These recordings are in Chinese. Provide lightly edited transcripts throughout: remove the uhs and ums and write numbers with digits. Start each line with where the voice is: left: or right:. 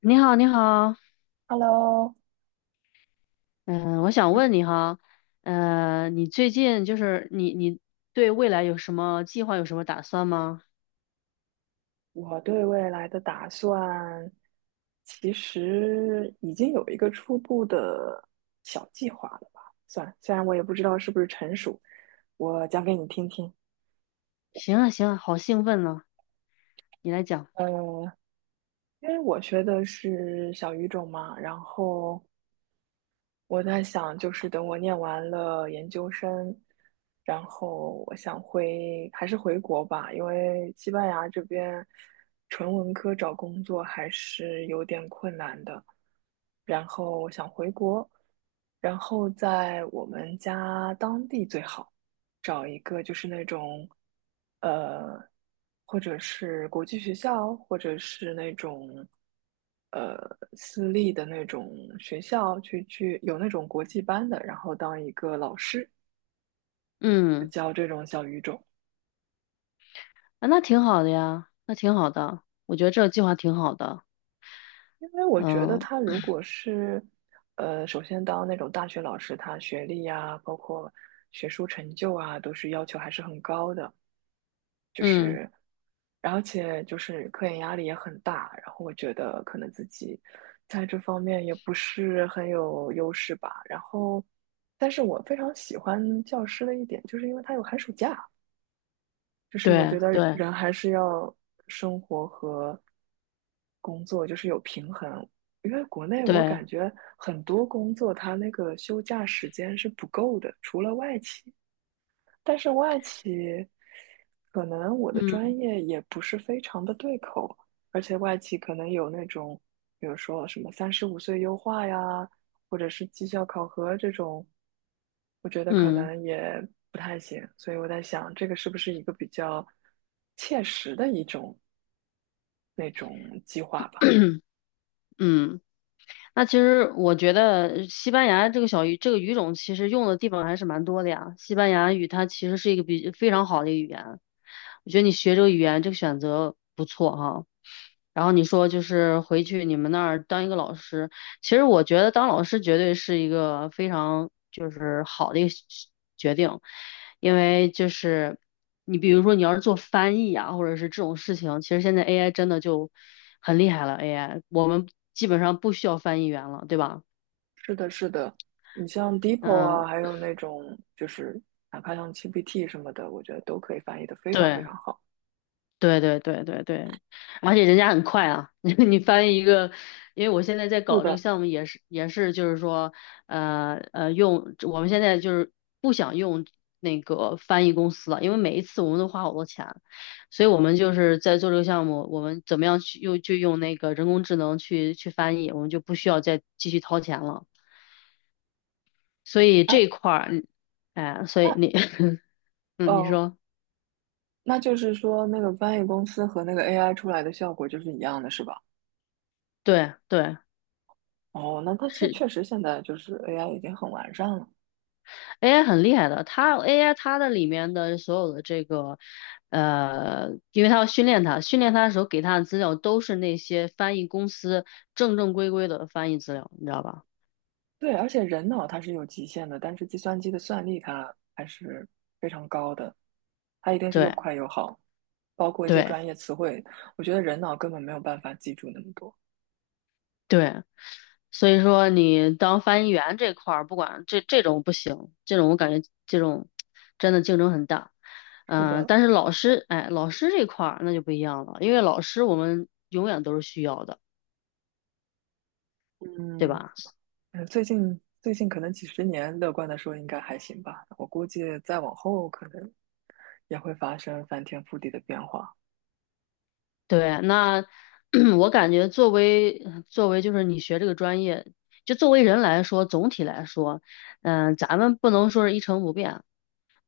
left: 你好，你好，
right: Hello,
left: 嗯，我想问你哈，你最近就是你对未来有什么计划，有什么打算吗？
right: 我对未来的打算其实已经有一个初步的小计划了吧？算，虽然我也不知道是不是成熟，我讲给你听听。
left: 行啊，行啊，好兴奋呢，你来讲。
right: 呃，因为我学的是小语种嘛，然后我在想，就是等我念完了研究生，然后我想回，还是回国吧，因为西班牙这边纯文科找工作还是有点困难的。然后我想回国，然后在我们家当地最好。找一个就是那种，呃，或者是国际学校，或者是那种，呃，私立的那种学校去有那种国际班的，然后当一个老师
left: 嗯，
right: 教这种小语种。
left: 啊，那挺好的呀，那挺好的，我觉得这个计划挺好的。
right: 因为我觉得
left: 嗯
right: 他如果是，首先当那种大学老师，他学历呀，包括学术成就啊，都是要求还是很高的。
left: 嗯，
right: 而且就是科研压力也很大，然后我觉得可能自己在这方面也不是很有优势吧。然后，但是我非常喜欢教师的一点，就是因为他有寒暑假，就是我觉
left: 对
right: 得
left: 对
right: 人还是要生活和工作就是有平衡。因为国内我
left: 对，
right: 感觉很多工作它那个休假时间是不够的，除了外企，但是外企可能我的
left: 嗯
right: 专业也不是非常的对口，而且外企可能有那种，比如说什么35岁优化呀，或者是绩效考核这种，我觉得可
left: 嗯
right: 能也不太行。所以我在想，这个是不是一个比较切实的一种那种计划吧？
left: 嗯，那其实我觉得西班牙这个这个语种其实用的地方还是蛮多的呀。西班牙语它其实是一个非常好的语言，我觉得你学这个语言这个选择不错哈、然后你说就是回去你们那儿当一个老师，其实我觉得当老师绝对是一个非常就是好的一个决定，因为就是你比如说你要是做翻译啊，或者是这种事情，其实现在 AI 真的就很厉害了，AI 我们基本上不需要翻译员了，对吧？
right: 是的，是的，你像 DeepL
left: 嗯，
right: 啊，还有那种就是哪怕像 GPT 什么的，我觉得都可以翻译的非常非
left: 对。
right: 常好。
left: 对对对对对，而且人家很快啊，你翻译一个，因为我现在在
right: 是
left: 搞这个
right: 的，
left: 项目，也是就是说，用我们现在就是不想用那个翻译公司了，因为每一次我们都花好多钱，所以我们就是在做这个项目，我们怎么样去用就用那个人工智能去翻译，我们就不需要再继续掏钱了，所以
right: 哎，
left: 这一块儿，哎，所以
right: 那
left: 你，嗯，你
right: 哦，
left: 说，
right: 那就是说，那个翻译公司和那个 AI 出来的效果就是一样的，是吧？
left: 对对。
right: 哦，那它
left: 是。
right: 确实现在就是 AI 已经很完善了。
left: AI 很厉害的，它 AI 它的里面的所有的这个，因为它要训练它，训练它的时候给它的资料都是那些翻译公司正正规规的翻译资料，你知道吧？
right: 对，而且人脑它是有极限的，但是计算机的算力它还是非常高的，它一定是又
left: 对
right: 快又好，包括一些
left: 对
right: 专业词汇，我觉得人脑根本没有办法记住那么多。
left: 对，所以说你当翻译员这块儿，不管这种不行，这种我感觉这种真的竞争很大。
right: 是
left: 嗯、
right: 的，
left: 但是老师，哎，老师这块儿那就不一样了，因为老师我们永远都是需要的，对
right: 嗯，
left: 吧？
right: 嗯，最近可能几十年，乐观的说应该还行吧。我估计再往后可能也会发生翻天覆地的变化。
left: 对，那 我感觉作为就是你学这个专业，就作为人来说，总体来说，嗯、咱们不能说是一成不变，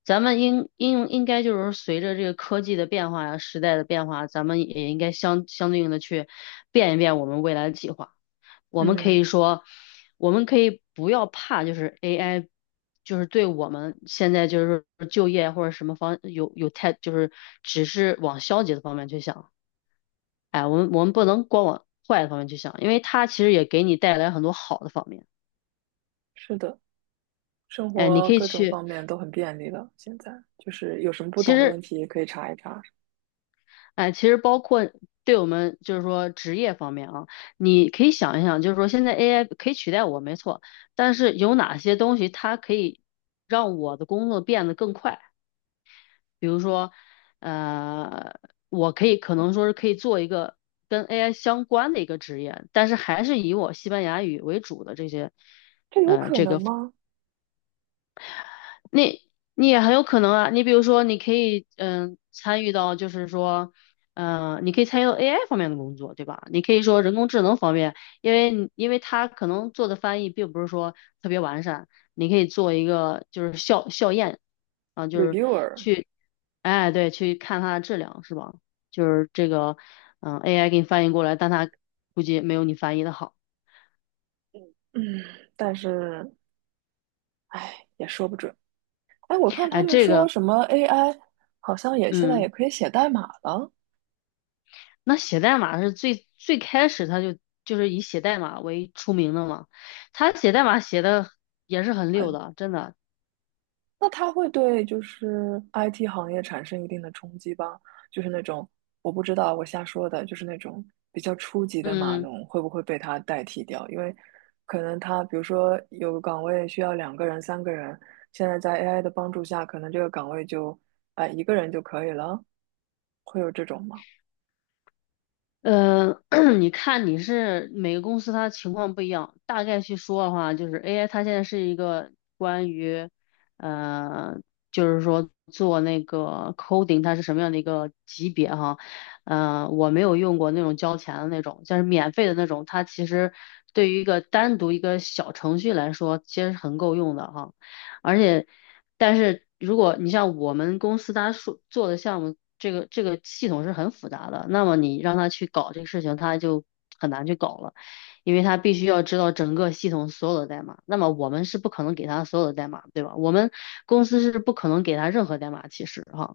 left: 咱们应该就是随着这个科技的变化呀、时代的变化，咱们也应该相对应的去变一变我们未来的计划。我们可
right: 嗯，
left: 以说，我们可以不要怕，就是 AI，就是对我们现在就是就业或者什么方有太就是只是往消极的方面去想。哎，我们不能光往坏的方面去想，因为它其实也给你带来很多好的方面。
right: 是的，生
left: 哎，你
right: 活
left: 可以
right: 各种
left: 去，
right: 方面都很便利了。现在就是有什么不
left: 其
right: 懂的问
left: 实，
right: 题可以查一查，
left: 哎，其实包括对我们就是说职业方面啊，你可以想一想，就是说现在 AI 可以取代我，没错，但是有哪些东西它可以让我的工作变得更快？比如说，呃，我可以可能说是可以做一个跟 AI 相关的一个职业，但是还是以我西班牙语为主的这些。
right: 这有可能吗
left: 那你也很有可能啊，你比如说，你可以参与到，就是说，嗯，你可以参与到 AI 方面的工作，对吧？你可以说人工智能方面，因为你因为它可能做的翻译并不是说特别完善，你可以做一个就是校验啊，就是
right: ？Reviewer，
left: 去，哎，对，去看它的质量是吧？就是这个，嗯，AI 给你翻译过来，但它估计没有你翻译的好，
right: 嗯，但是唉，也说不准。哎，我看他
left: 哎，
right: 们
left: 这
right: 说
left: 个。
right: 什么 AI 好像也现在
left: 嗯。
right: 也可以写代码了。
left: 那写代码是最最开始他就是以写代码为出名的嘛，他写代码写的也是很溜
right: 很。
left: 的，真的。
right: 那它会对就是 IT 行业产生一定的冲击吧？就是那种我不知道，我瞎说的，就是那种比较初级的码
left: 嗯，
right: 农会不会被它代替掉？因为可能它比如说有个岗位需要2个人、3个人，现在在 AI 的帮助下，可能这个岗位就哎一个人就可以了，会有这种吗？
left: 呃，你看你是每个公司它情况不一样，大概去说的话，就是 AI 它现在是一个关于，呃，就是说做那个 coding 它是什么样的一个级别哈，我没有用过那种交钱的那种，就是免费的那种，它其实对于一个单独一个小程序来说，其实是很够用的哈。而且，但是如果你像我们公司他说做的项目，这个系统是很复杂的，那么你让他去搞这个事情，他就很难去搞了，因为他必须要知道整个系统所有的代码。那么我们是不可能给他所有的代码，对吧？我们公司是不可能给他任何代码，其实哈。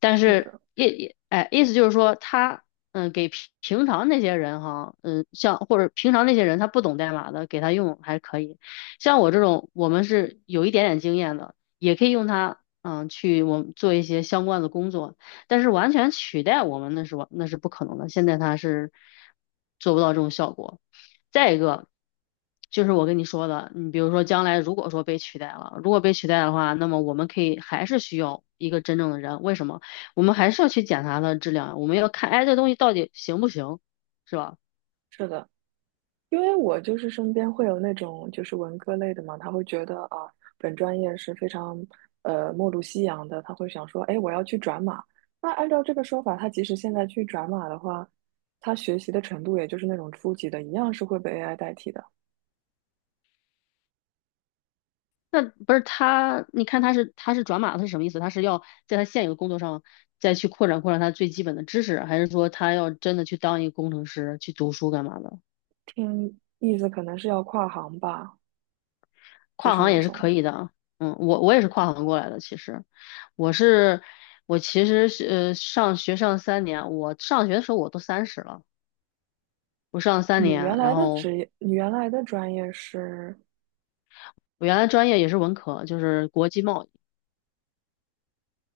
left: 但
right: 是
left: 是
right: 的，
left: 哎，意思就是说他嗯，给平常那些人哈，嗯，像或者平常那些人他不懂代码的，给他用还可以。像我这种，我们是有一点点经验的，也可以用它，嗯，去我们做一些相关的工作。但是完全取代我们那是那是不可能的，现在它是做不到这种效果。再一个，就是我跟你说的，你比如说将来如果说被取代了，如果被取代的话，那么我们可以还是需要一个真正的人。为什么？我们还是要去检查它的质量啊，我们要看，哎，这东西到底行不行，是吧？
right: 是的，因为我就是身边会有那种就是文科类的嘛，他会觉得啊，本专业是非常末路夕阳的，他会想说，哎，我要去转码。那按照这个说法，他即使现在去转码的话，他学习的程度也就是那种初级的，一样是会被 AI 代替的。
left: 那不是他，你看他是转码，他是什么意思？他是要在他现有的工作上再去扩展扩展他最基本的知识，还是说他要真的去当一个工程师去读书干嘛的？
right: 听意思可能是要跨行吧，就
left: 跨
right: 是
left: 行
right: 那
left: 也是可
right: 种
left: 以的啊，嗯，我也是跨行过来的，其实我是我其实是上学上三年，我上学的时候我都30了，我上三
right: 你原
left: 年，然
right: 来的
left: 后
right: 职业，你原来的专业是，
left: 我原来专业也是文科，就是国际贸易。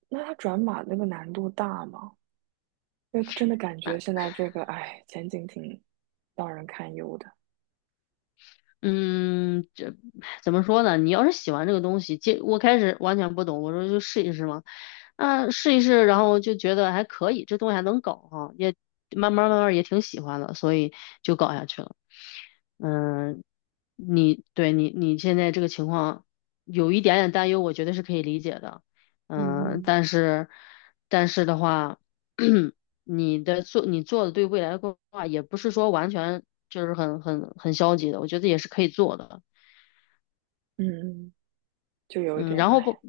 right: 那他转码那个难度大吗？因为真的感觉现在这个，哎，前景挺让人堪忧的。
left: 嗯，这怎么说呢？你要是喜欢这个东西，接我开始完全不懂，我说就试一试嘛。啊，试一试，然后就觉得还可以，这东西还能搞哈、也慢慢慢慢也挺喜欢的，所以就搞下去了。嗯，你对你现在这个情况有一点点担忧，我觉得是可以理解的。嗯，
right: 嗯
left: 但是的话，你做的对未来的规划也不是说完全就是很消极的，我觉得也是可以做的。
right: 嗯，就有
left: 嗯，
right: 点，
left: 然后
right: 哎，
left: 不，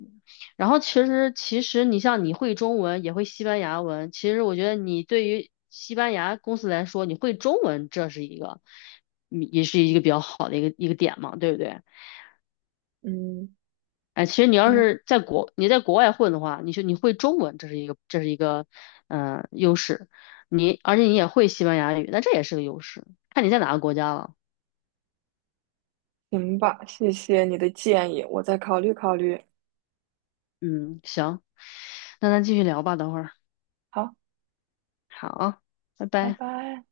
left: 然后其实你像你会中文也会西班牙文，其实我觉得你对于西班牙公司来说，你会中文这是一个，嗯也是一个比较好的一个点嘛，对不对？
right: 嗯，
left: 哎，其实你要
right: 那
left: 是你在国外混的话，你会中文，这是一个优势。你而且你也会西班牙语，那这也是个优势。看你在哪个国家了。
right: 行吧，谢谢你的建议，我再考虑考虑。
left: 嗯，行，那咱继续聊吧，等会儿。
right: 好，
left: 好，拜
right: 拜
left: 拜。
right: 拜。